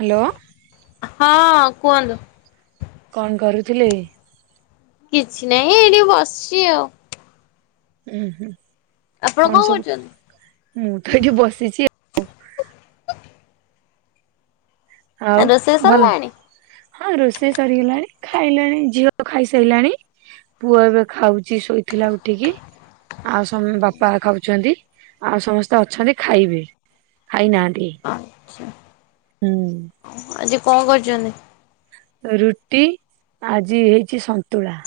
Hello. ହଁ କୁହନ୍ତୁ? କଣ କରୁଥିଲେ? କିଛି ନାହିଁ ଏଇଠି ବସିଛି ଆଉ। ଉୁଁ ହୁଁ ଆପଣ କଣ କରୁଛନ୍ତି? ସବୁ ମୁଁ ତ ଏଠି ବସିଛି। ଆଉ ରୋଷେଇ ଭଲ, ସରିଲାଣି ହଁ ରୋଷେଇ ସରିଗଲାଣି ଖାଇଲାଣି ଝିଅ ଖାଇସାଇଲାଣି। ପୁଅ ଏବେ ଖାଉଛି ଶୋଇଥିଲା ଉଠିକି। ଆଉ ସମ୍ ବାପା ଖାଉଛନ୍ତି ଆଉ ସମସ୍ତେ ଅଛନ୍ତି ଖାଇବେ। ଖାଇନାହାନ୍ତି ଆଛା ହୁଁ। ଆଜି କଣ କରିଛନ୍ତି? ରୁଟି ଆଜି ହେଇଛି ସନ୍ତୁଳା।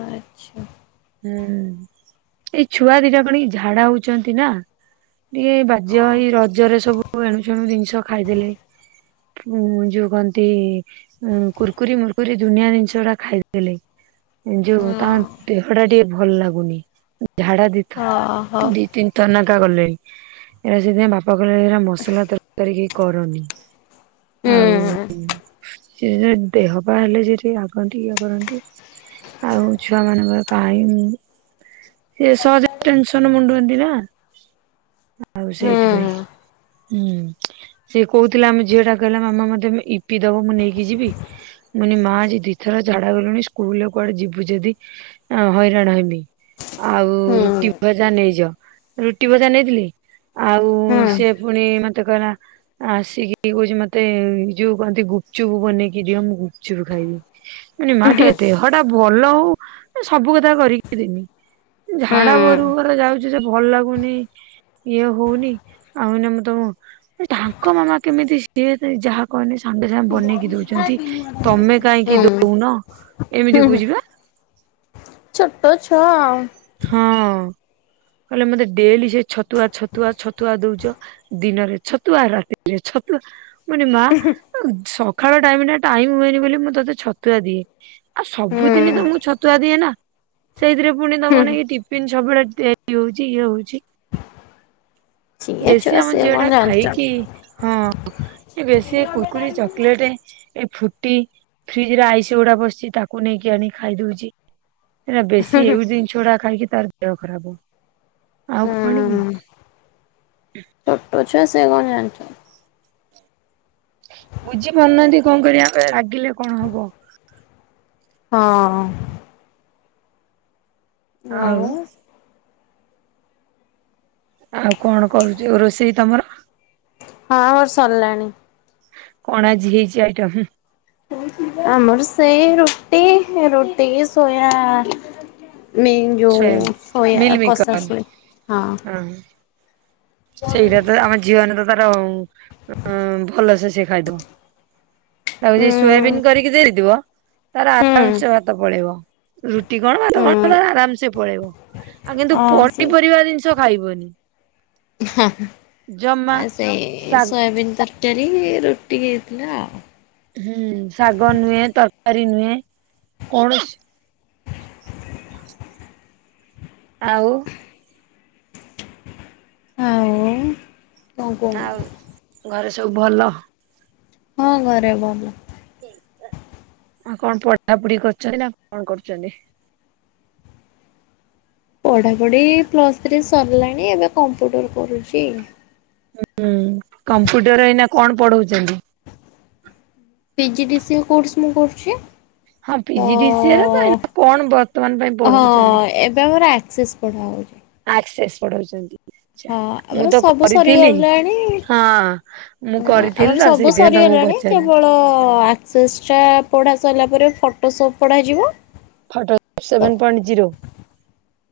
ଆଚ୍ଛା। ହୁଁ ଏଇ ଛୁଆ ଦିଟା କଣ ଝାଡା ହଉଛନ୍ତି ନା। ଟିକେ ଓ ବାଜ୍ୟ ହେଇ ରଜରେ ସବୁ ଏଣୁ ସେଣୁ ଜିନିଷ ଖାଇଦେଲେ। ଉଁ ଯୋଉ କହନ୍ତି। ଉ କୁର୍କୁରି ମୁର୍କୁରି ଦୁନିଆ ଜିନିଷ ଉଡା ଖାଇଦେଲେ ହଁ ଯୋଉ ତା ଦେହଟା ଟିକେ ଭଲ ଲାଗୁନି ଝାଡା ଦି ଓ ହୋ। ତିନିଥର ନେଖା ଗଲେଣି। ଏଇରା ସେଇଥିପାଇଁ ବାପା କହିଲେ ଏରା ମସଲା ତରକାରି କିଛି କରନି। ହୁଁ ଆଉ ସେ ସେ ଦେହ ପା ହେଲେ ସିଏ ଟିକେ ରାଗନ୍ତି ଇଏ କରନ୍ତି ଆଉ ଛୁଆ ମାନଙ୍କର ପାଇନି ସେ ସହଯେ ଟେନସନ ମୁଣ୍ଡଅନ୍ତି ନା। ଆଉ ହୁଁ ସେଇଥିପାଇଁ। ହୁଁ ସେ କହୁଥିଲା ଆମ ଝିଅ ଟା କହିଲା ମାମା ମତେ ଇପି ଦବ ମୁଁ ନେଇକି ଯିବି। ମୁ କଇନି ମା ଆଜି ଦିଥର ଝାଡା ଗଲୁଣି ସ୍କୁଲରେ କୁଆଡେ ଯିବୁ ଯଦି ଆ ହଇରାଣ ହେମି ଆଉ ହୁଁ ରୁଟି ଭଜା ନେଇଯ। ରୁଟି ଭଜା ନେଇଥିଲେ ଆଉ ହୁଁ ସିଏ ପୁଣି ମତେ କହିଲା ଆସିକି କହୁଛି ମତେ ଏ ଯୋଉ କଣ ତି ଗୁପଚୁପୁ ବନେଇକି ଦିଅ ମୁଁ ଗୁପଚୁପ ଖାଇବି। [inaudible] ମୁଁ କହିନି ମା ଟିକେ ହୁଁ ହୁଁ ଦେହଟା ଭଲ ହଉ ଏ ସବୁ କଥା କରିକି ଦେମି। ଝାଡା ଭରୁ କୁ ଭର ଯାଉଚି ସେ ଭଲ ଲାଗୁନି। ଇଏ ହଉନି ଆଉ ଏଇନା ମୁଁ ତ ଏ ତାଙ୍କ ମାମା କେମିତି ସିଏ ଯାହା କହିଲେ ସାଙ୍ଗେ ସାଙ୍ଗେ ବନେଇକି ଦଉଛନ୍ତି ତମେ କାହିଁକି ଦଉନ ଏମିତି କହୁଚିବା। ଛୋଟ ଛୁଆ ଆଉ। ହଁ କହିଲା ମତେ ଡେଲି ସେ ଛତୁଆ ଛତୁଆ ଛତୁଆ ଦଉଛ। ଦିନରେ ଛତୁଆ ରାତିରେ ଛତୁଆ ମୁ କହିନି ମା ଅ ସକାଳ ଟାଇମ ଟା ଟାଇମ ହୁଏନି ବୋଲି ମୁଁ ତୋତେ ଛତୁଆ ଦିଏ। ଆଉ ହୁଁ ସବୁଦିନ ତ ମୁଁ ଛତୁଆ ଦିଏ ନା ସେଇଥିରେ ପୁଣି ତମ ଲାଗି ଟିଫିନ ସବୁବେଳେ ତିଆରି ହଉଛି ଇଏ ହଉଛି। ସିଏ ବେଶୀ ଛୁଆ ଆମ ସିଏ ଝିଅଟା କଣ ଖାଇକି ଜାଣିଛନ୍ତି। ହଁ। ଏ ବେଶୀ ଏଇ କୁରକୁରି ଚକଲେଟ ଏ ଫୁଟି ଫ୍ରିଜ ରେ ଆଇସ ଗୁଡା ବସିଛି ତାକୁ ନେଇକି ଆଣି ଖାଇଦଉଛି। ହେରା ବେଶୀ ହୁଁ ଏଇ ଜିନିଷଗୁଡା ଖାଇକି ତାର ଦେହ ଖରାପ। ଆଉ କଣ କି। ଛୋଟ ଛୁଆ ସେ କଣ ଜାଣିଛନ୍ତି। ବୁଝିପାରୁନାହାନ୍ତି କଣ କରିବା ଆମେ ରାଗିଲେ କଣ ହବ। ହଁ। ଆଉ। ଆଉ କଣ କରୁଛୁ ରୋଷେଇ ତମର। ହଁ ମୋର ସରିଲାଣି। କଣ ଆଜି ହେଇଛି ଆଇଟମ୍। ଆମର ସେଇ ରୁଟି ରୁଟି କି ସୋୟା ମିମ୍ ସୋୟାବିନ୍? ଯୋଉ ସୋୟା ମିଲ୍ କସା ମିକର ସୋୟା ହଁ। ସେଇରା ତ ଆମ ଝିଅ ହେନେ ତ ତାରା ଉଁ ଭଲସେ ସେ ଖାଇଦବ। ତାକୁ ଯି ଉଁ ସୋୟାବିନ୍ କରିକି ଦେଇଥିବ ତାର ହୁଁ ଆରାମ ସେ ଭାତ ପଳେଇବ ରୁଟି କଣ ଭାତ ହୁଁ। କଣ ତାର ଆରାମ ସେ ପଳେଇବ। ଆଉ କିନ୍ତୁ ହଁ ସେ ପନିପରିବା ଜିନିଷ ଖାଇବନି। ହ ଜମା। ଆ ସେଇ ଶାଗ ସୋୟାବିନ୍ ତରକାରୀ ରୁଟି ହେଇଥିଲା ଆଉ। ହୁଁ ଶାଗ ନୁହେଁ ତରକାରୀ ନୁହେଁ କୌଣସି ଆଉ। ଆଉ କଣ ଆଉ କୁହନ୍ତୁ ଘରେ ସବୁ ଭଲ। ହଁ ଘରେ ଭଲ। ଆଉ କଣ ପଢାପଢି କରୁଛନ୍ତି ନା କଣ କରୁଛନ୍ତି। ପଢ଼ାପଢ଼ି ପ୍ଲସ୍ ଥ୍ରୀ ସରିଲାଣି ଏବେ କମ୍ପ୍ୟୁଟର କରୁଛି। ହୁଁ ହୁଁ କମ୍ପ୍ୟୁଟର ଏଇନା କଣ ପଢଉଛନ୍ତି। P G D C A course ମୁଁ କରୁଚି। ହଁ P G D C A ର ତ କଣ ବର୍ତ୍ତମାନ ପାଇଁ ପଢଉଛନ୍ତି। ହଁ ଏବେ ଆମର ଆକ୍ସେସ୍ ପଢ଼ାହଉଛି। ଆକ୍ସେସ୍ ପଢାଉଛନ୍ତି। ହଁ ଆପର ସବୁ ସରିଗଲାଣି ହଁ। ମୁଁ ଅ କରିଥିଲି ତ ଆମର ସବୁ ସେଇଥିପାଇଁ ତମକୁ ସରିଗଲାଣି ପଚାରିଲି କେବଳ ଆ ସେସ୍ଟା ପଢ଼ା ସାରିଲା ପରେ ଫଟୋ ସପ୍ ପଢ଼ାଯିବ ଫଟୋ ତ ସେଭେନ ପଏଣ୍ଟ ଜିରୋ।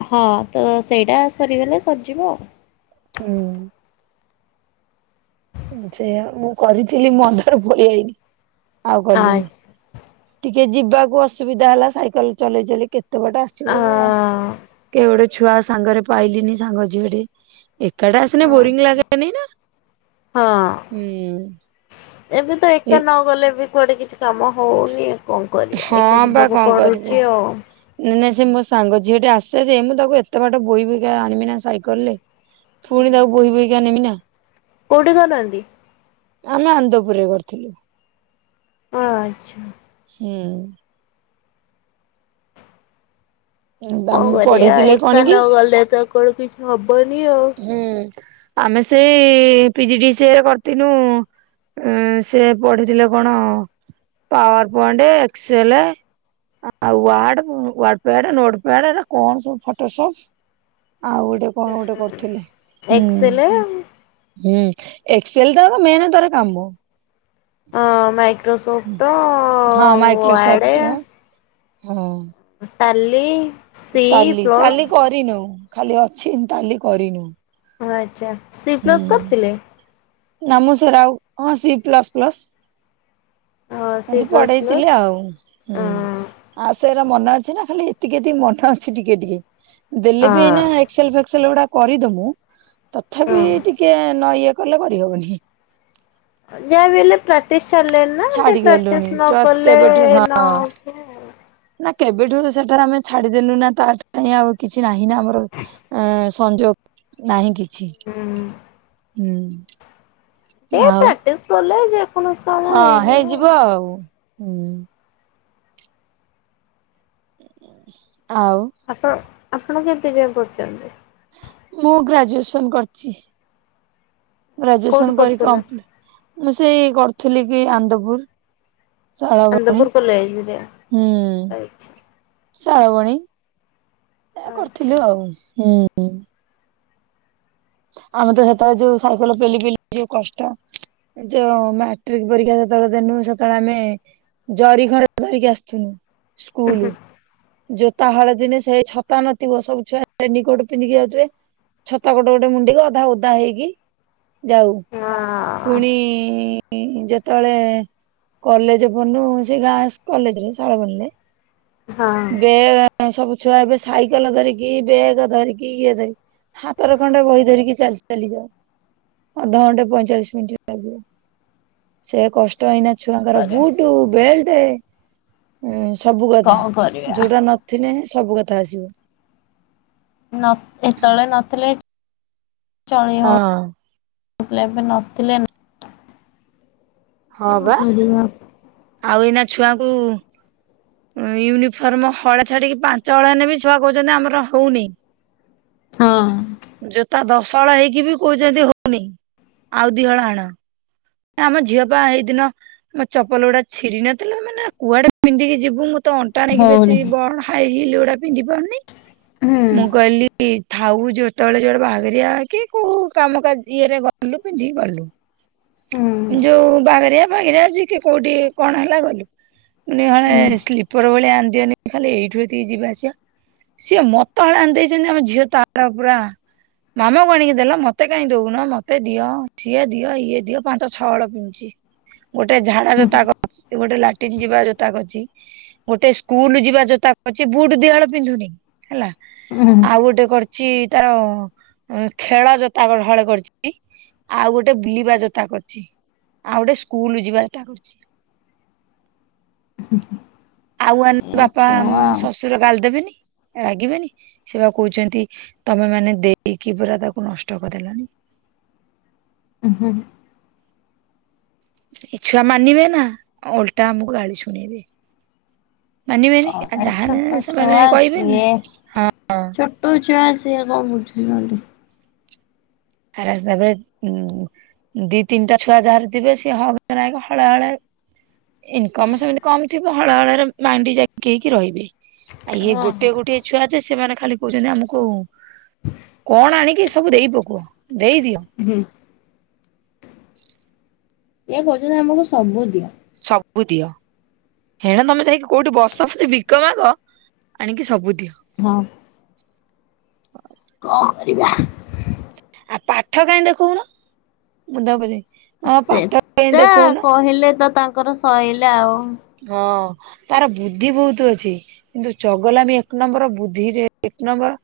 ହଁ ତ ସେଇଟା ସରିଗଲେ ସରିଯିବ ଆଉ। ହୁଁ। ସେୟା ମୁଁ କରିଥିଲି ମନ୍ଦର ପଳଆଇନି ଆଉ କଲିନି। ଟିକେ ଯିବାକୁ ଅସୁବିଧା ହେଲା ସାଇକେଲ ଚଲେଇ ଚଲେଇ କେତେ ଏତେ ପଟେ ଆସିବ ଅ କେ ଗୋଟେ ଛୁଆ ସାଙ୍ଗରେ ପାଇଲିନି ସାଙ୍ଗ ଝିଅଟିଏ। ଏକାଡେ ଆସିଲେ ବୋରିଂ ଆଚ୍ଛା ଲାଗାନି ନା? ହଁ। ହୁଁ। ଏବେ ତ ଏଇ ଏକା ନ ଗଲେ ବି କୁଆଡେ କିଛି କାମ ହଉନି। କଣ କରିବା ଏକା ଯିବାକୁ ପଡୁଛି ଆଉ। ନାଇଁ ନାଇଁ ସେ ମୋ ସାଙ୍ଗ ଝିଅଟି ଆସେ ଯେ ମୁଁ ତାକୁ ଏତେ ବାଟ ବୋହି ବୋଇ ଆଣିବି ନା ସାଇକେଲ ରେ? ପୁଣି ହୁଁ ତାକୁ ବହି ବହିକା ନେମି ନା। କୋଉଠି କରନାହାନ୍ତି। ଆମେ ଆନ୍ଦପୁରରେ କରିଥିଲୁ। ଆଚ୍ଛା। ହୁଁ। କଣ ଆମକୁ କରିବା ପଢେଇଥିଲେ କଣ ଏକା କି ନ ଗଲେ ତ କଆଡୁ କିଛି ହବନି ଆଉ। ହୁଁ ଆମେ ସେଇ ପିଜିଡିସି ଏ ରେ କରିତିନୁ ଉ ସେ ପଢିଥିଲେ କଣ ପାୱାର ପଏଣ୍ଟ ଏକ୍ସେଲ ଆଉ ୱାର୍ଡ ୱାର୍ଡପ୍ୟାଡ ନୋଟପ୍ୟାଡ ଏଗୁରା କଣ ସବୁ ଫଟୋସୋପ ଆଉଗୋଟେ କଣ ଥିଲେ ହୁଁ। ଏକ୍ସେଲେ ହୁଁ ଏକ୍ସେଲ ତା ଆଗ ମେନ୍ ତାର କାମ। ମାଇକ୍ରୋସୋଫ୍ଟ ଓ ଆଡେ ହୁଁ। Tally C Tally plus Tally କରିନୁ ଖାଲି ଅଛି ତାଲି କରିନୁ। ଆଚ୍ଛା। ସି ପ୍ଲସ୍ ହୁଁ, କରିଥିଲେ? ନା ମୁଁ ଶେଗୁରା ଆଉ ହଁ, ସି ପ୍ଲସ, ପ୍ଲସ। ହଁ ସି ଏମିତି ପ୍ଲସ୍ ପ୍ଲସ୍ ପଢେଇଥିଲେ ଆଉ ଅଁ ହୁଁ। ଆଉ ସେଗୁରା ମନେ ଅଛି ନା ଖାଲି ଏତିକି, ଏତିକି ମନ ଅଛି ଟିକେ, ଟିକେ। ଦେଲେ ବି ଅଁ ଏଇନା ଏକ୍ସେଲ, ଫେକ୍ସେଲ ଗୁଡା କରିଦବୁ ତଥାପି ହଁ। ଟିକେ ନ ଇଏ କଲେ କରି ହବନି। ଯାହା ବି ହେଲେ ପ୍ରାକ୍ଟିସ୍ ଛାଡିଲେଣି ନା ଛାଡିଗଲୁଣି ପ୍ରାକ୍ଟିସ୍ନ ଟଚ୍ କଲେ କେବେଠୁ ହଁ ନ ହବ। ନା କେବେ ଠୁ ସେଠାରେ ଆମେ ଛାଡିଦେଲୁ ନା ପାଠ ନାହିଁ ଆଉ କିଛି ନାହିଁ ନା ଆମର। ଆ ସଂଯୋଗ ନାହିଁ କିଛି ହୁଁ ହୁଁ। ଏ ଆଉ ପ୍ରାକ୍ଟସ୍ କଲେ ଯେ ହଁ, ହେଇଯିବ ଆଉ ହୁଁ। ଆଉ ଆପଣ ଆପଣ କେତେ ଯାଏ ପ଼ଢିଚ୍ଛନ୍ତି? ମୁଁ ଗ୍ରାଜୁଏସନ୍ କରିଛି। କୋଉଠି ଗ୍ରାଜୁଏସନ କରି ପଢୁଥିଲ? କମ୍ପୁ-ମୁଁ ସେଇ କରୁଥିଲି କି ଆନ୍ଦପୁର। ଚାଳ ବଣୀ, ଆନ୍ଦପୁର କଲେଜରେ ହୁଁ। ଆଚ୍ଛା ଆଚ୍ଛା [inaudible] ଆମେ ତ ସେତ ବେଳେ ଯୋଉ ସାଇକେଲ ପେଲି ପେଲି ଯୋଉ କଷ୍ଟ। ଯୋଉ ମାଟ୍ରିକ ପରୀକ୍ଷା ଯେତେ ବେଳେ ଦେନୁ ସେତେବେଳେ ଆମେ ଜରି ଖଣ୍ଡେ ଧରିକି ଆସିଥିବୁ ସ୍କୁଲ। ଜୋତା ହଳ ଦିନେ ସେଇ ଛତା ନଥିବ ସବୁ ଛୁଆ ରେନି କୋଟ ପିନ୍ଧିକି ଯାଉଥିବେ ଛତା କୋଟ ଗୋଟେ ଗୋଟେ ମୁଁଣ୍ଡେଇକି ଅଧା ଓଦା ହେଇକି ଯାଉ ହଁ ପୁଣି ଇ ଯେତେବେଳେ କଲେଜେ ପଢ଼ିନୁ ସେଇ ଗାଁ ଇସ କଲେଜରେ ଶାଳ ବଣୀ ରେ ହଁ। ବେ ସବୁ ଛୁଆ ଏବେ ସାଇକେଲ ଧରିକି ବେଗ ଧରିକି ଇଏ ଧରିକି ହାତରେ ଖଣ୍ଡେ ବହି ଧରିକି ଚାଲି ଚାଲି ଯାଉ ଅଧଘଣ୍ଟେ ପଇଁଚାଳିଶି ମିନିଟ ଲାଗିବ। ସେ କଷ୍ଟ ଏଇନା ଛୁଆଙ୍କ ର କରିବା ବୁଟୁ ବେଲ୍ଟେ ଉଁ ସବୁ କଥା କଣ କରିବା ଯୋଉଟା ନଥିଲେ ସବୁ କଥା ଆସିବ। ନ ଏତେ ବେଳେ ନଥିଲେ ଚଳେଇ ହଁ ହଉ [unintelligible] ଏବେ ନ ଥିଲେ ନାଇଁ। ହଁ କଣ ବା। କରିବା। ଆଉ ଏଇନା ଛୁଆଙ୍କୁ ୟୁନିଫର୍ମ ହଳେ ଛାଡିକି ପାଞ୍ଚ ହଳ ହେନେ ବି ଛୁଆ କୋଉଚନ୍ତି ଆମର ହୋଉନି। ହଁ। ଜୋତା ଦଶହଳ ହେଇକି ବି କୋଉଚନ୍ତି ହଉନି ଆଉ ଦିହଳ ଆଣ। ଆମ ଝିଅ ପା ହେଇ ଦିନ ଆମ ଚପଲ ଉଡା ଛିଡି ନ ଥିଲା ମାନେ କୁଆଡେ ପିନ୍ଧିକି ଯିବୁ ମୁଁ ତ ଅଣ୍ଟା ନାଗି ବେସି ହଉନି ବଡ ହାଇ ହିଲ ଉଡା ପିନ୍ଧି ପାରୁନି ହୁଁ ମୁଁ କହିଲି ଥାଉ ଯେତେଳେ ଯୁଆଡେ ବାହା ଘରିଆ କି କୋଉ କାମ କାର୍ଯ୍ୟ ରେ ଗଲୁ ପିନ୍ଧିକି ଗଲୁ। ହୁଁ ଯୋଉ ବାହାଘରିଆ ଫାଘରିଆ ଯିଏକି କୋଉଟି କଣ ହେଲା ଗଲୁ। ମୁଁ କହିନି ହୁଁ ହଳେ ସ୍ଲିପର ଭଳିଆ ଆଣିଦିଅନି ଖାଲି ଏଇଠୁ ଏତିକି ଯିବା ଆସିବା। ସିଏ ମତ ହଳେ ଆଣି ଦେଇଚନ୍ତି ଆମ ଝିଅ ତାର ପୁରା ମାମାକୁ ଆଣିକି ଦେଲ ମତେ କାଁଇଁ ଦୋଉନ ମତେ ଦିଅ ସିଏ ଦିଅ ଇଏ ଦିଅ ପାଞ୍ଚ ଛଅ ହଳ ପିନ୍ଚି। ଗୋଟେ ଝାଡା ଜୋତା କର୍ଚି ଗୋଟେ ଲାଟିନ୍ ଯିବା ଜୋତା କରିଚି। ଗୋଟେ ସ୍କୁଲ ଯିବା ଜୋତା କରିଚି ବୁଟୁ ଦିହଳ ପିନ୍ଧୁନି ହେଲା। ଉଁ ହୁଁ। ଆଉ ଗୋଟେ କରିଚି ତାର ଉଁ ଖେଳ ଜୋତା ଗ ହଳେ କରିଚି। ଆଉ ଗୋଟେ ବୁଲିବା ଯୋତା କରିଚି ଆଉ ଗୋଟେ ସ୍କୁଲ ଯିବା ଯୋତା କରିଚି। ଆଉ ଆଣନେ ସେ ବାପା ଛୁଆ ଶ୍ୱଶୁର ଗାଲ ଦେବେନି। ରାଗିବେନି ସେ ବା କୋଉଚନ୍ତି ତମେ ମାନେ ଦେଇକି ପୁରା ତାକୁ ନଷ୍ଟ କରେଇଲଣି। ଉଁ ହୁଁ। ଏ ଛୁଆ ମାନିବେ ନା ଓଲଟା ଆମକୁ ଗାଳି ଶୁଣେଇବେ। ମାନିବେନି କଣ ଯାହା ନେ ଛୋଟ ସେମାନେ ଛୁଆ କହିବେନି। ତୋ ଛୁଆ ସେ କଣବୁଝୁଚନ୍ତି। [unintelligible] ଉଁ ଦି ତିନିଟା ଛୁଆ ଯାହାରଥିବେ ସିଏ ହକ ନାକେ ହଳେ ହଳେ ଇନ୍କମ ସେମିତି କମ ଥିବ ହଳେହଳେରେ ମାଣ୍ଡି ଯାକି ହେଇକି ରହିବେ। ଆ ଇଏ ହଁ ହଁ ଗୋଟେ ଗୋଟଏ ଛୁଆ ଯେ ସେମାନେ ଖାଲି କୋଉଚନ୍ତି ଆମକୁ କଣ ଆଣିକି ସବୁ ଦେଇ ପକୁଅ ଦେଇଦିଅ। ହୁଁ। ଇଏ କୋହୁଚନ୍ତି ଆମକୁ ସବୁ ଦିଅ। ସବୁ ଦିଅ। ହେଣେ ତମେ ଯାଇକି କୋଉଟି ବସ ପଛେ ଭିକ ମାଗ ଆଣିକି ସବୁ ଦିଅ। ହଁ। କଣ କରିବା। ଆ ପାଠ କାଇଁ ଦେଖଉନ ମୁୁ [unintelligible] ସେଟା କହିଲେ ତ ତାଙ୍କର ସଇଲା ଆଉ। ହଁ। ତାର ବୁଦ୍ଧି ବୋହୁତ ଅଛି କିନ୍ତୁ ଚଗଲା ମି ଏକ ନମ୍ବର ବୁଦ୍ଧିରେ ଏକ ନମ୍ବର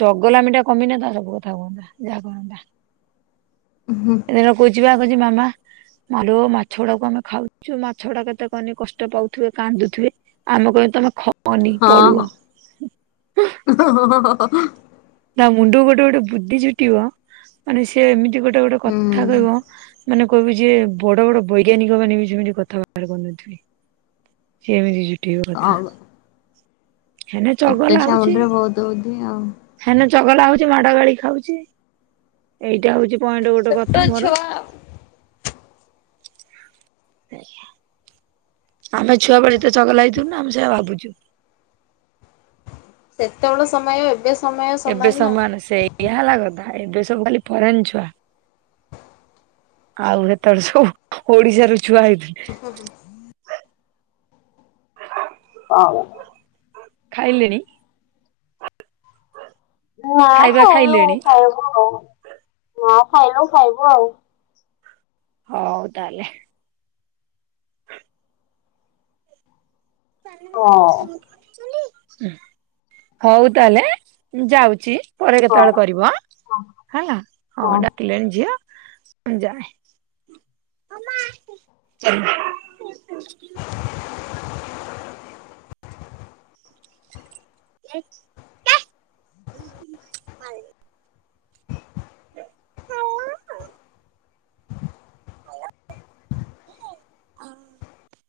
ଚଗଲାମି ଟା କମିନେ ତା ସବୁ କଥା ହୁଅନ୍ତା ଯାହା କୁହନ୍ତା। ହୁ ହଁ। ଦେଖିଲାବଳକୁ କହୁଛି ଆ କଛି ମାମା ମା ଲୋ ମାଛ ଗୁଡାକୁ ଆମେ ଖାଉଛୁ ମାଛ ଗୁଡା କେତେ କନି କଷ୍ଟ ପାଉଥିବେ କାନ୍ଦୁଥିବେ। ଆମ କହୁ ତମ ଖ ହଁ ହଁ ହଁ ହଁ ହଁ। ତା ମୁଣ୍ଡକୁ ଗୋଟେ ଗୋଟେ ବୁଦ୍ଧି ଜୁଟିବ ମାନେ ସିଏ ଏମିତି ଗୋଟେ ଗୋଟେ କଥା କହିବ। ମାନେ କହିବୁ ଯେ ବଡ ବଡ ବୈଜ୍ଞାନିକ ମାନେ ବି ଯେମିତି କଥାବାର୍ତା କରୁନଥିବେ। ସିଏ ଏମିତି ଜୁଟେଇବ କଥା। ହଉ। ହେନେ ଛୋଟ ଛୁଆ ମୁଣ୍ଡରେ ବହୁତ ବୃଦ୍ଧି ଆଉ। ହେନା ଚଗଲା ହଉଛି ମାଡ ଗାଳି ଖାଉଛି ଏଇଟା ହଉ ପଏଣ୍ଟ ଗୋଟେ ଛୋଟ କଥା ମୋର। ଛୁଆ ଆମେ ଛୁଆ ବଳେ ଏତେ ଚଗଲା ହେଇଥୁଲୁ ନା ଆମେ ସେୟା ଭାବୁଛୁ। ସେତେବେଳେ ସମୟ ଏବେ ସମୟ ଏବେ ନା। ସମାନ ସେୟା ହେଲା କଥା ଏବେ ସବୁ ଖାଲି ଫରେନ୍ ଛୁଆ। ଆଉ ସେତେବେଳେ ସବୁ ଓଡିଶାର ଛୁଆ ହେଇଥିଲେ। ହୁଁ। ହଁ ପା। ଖାଇଲେଣିି? ନା ଖାଇନୁ ଖାଇବୁ ଆଉ ଖାଇନୁ ଖାଇବୁ ଆଉ। ହଉ ତାହାଲେ। ହଁ। ହଉ ତାହେଲେ ମୁଁ ଯାଉଛି। ପରେ ହଁ। କେତେବେଳେ କରିବ ହେଲା ହଉ ଡାକିଲେଣି ଝିଅ ମୁଁ ଯାଏ। ଚାଲ [unintelligible] ଏକ [unintelligible] ହଁ [unintelligible] ହଁ [unintelligible]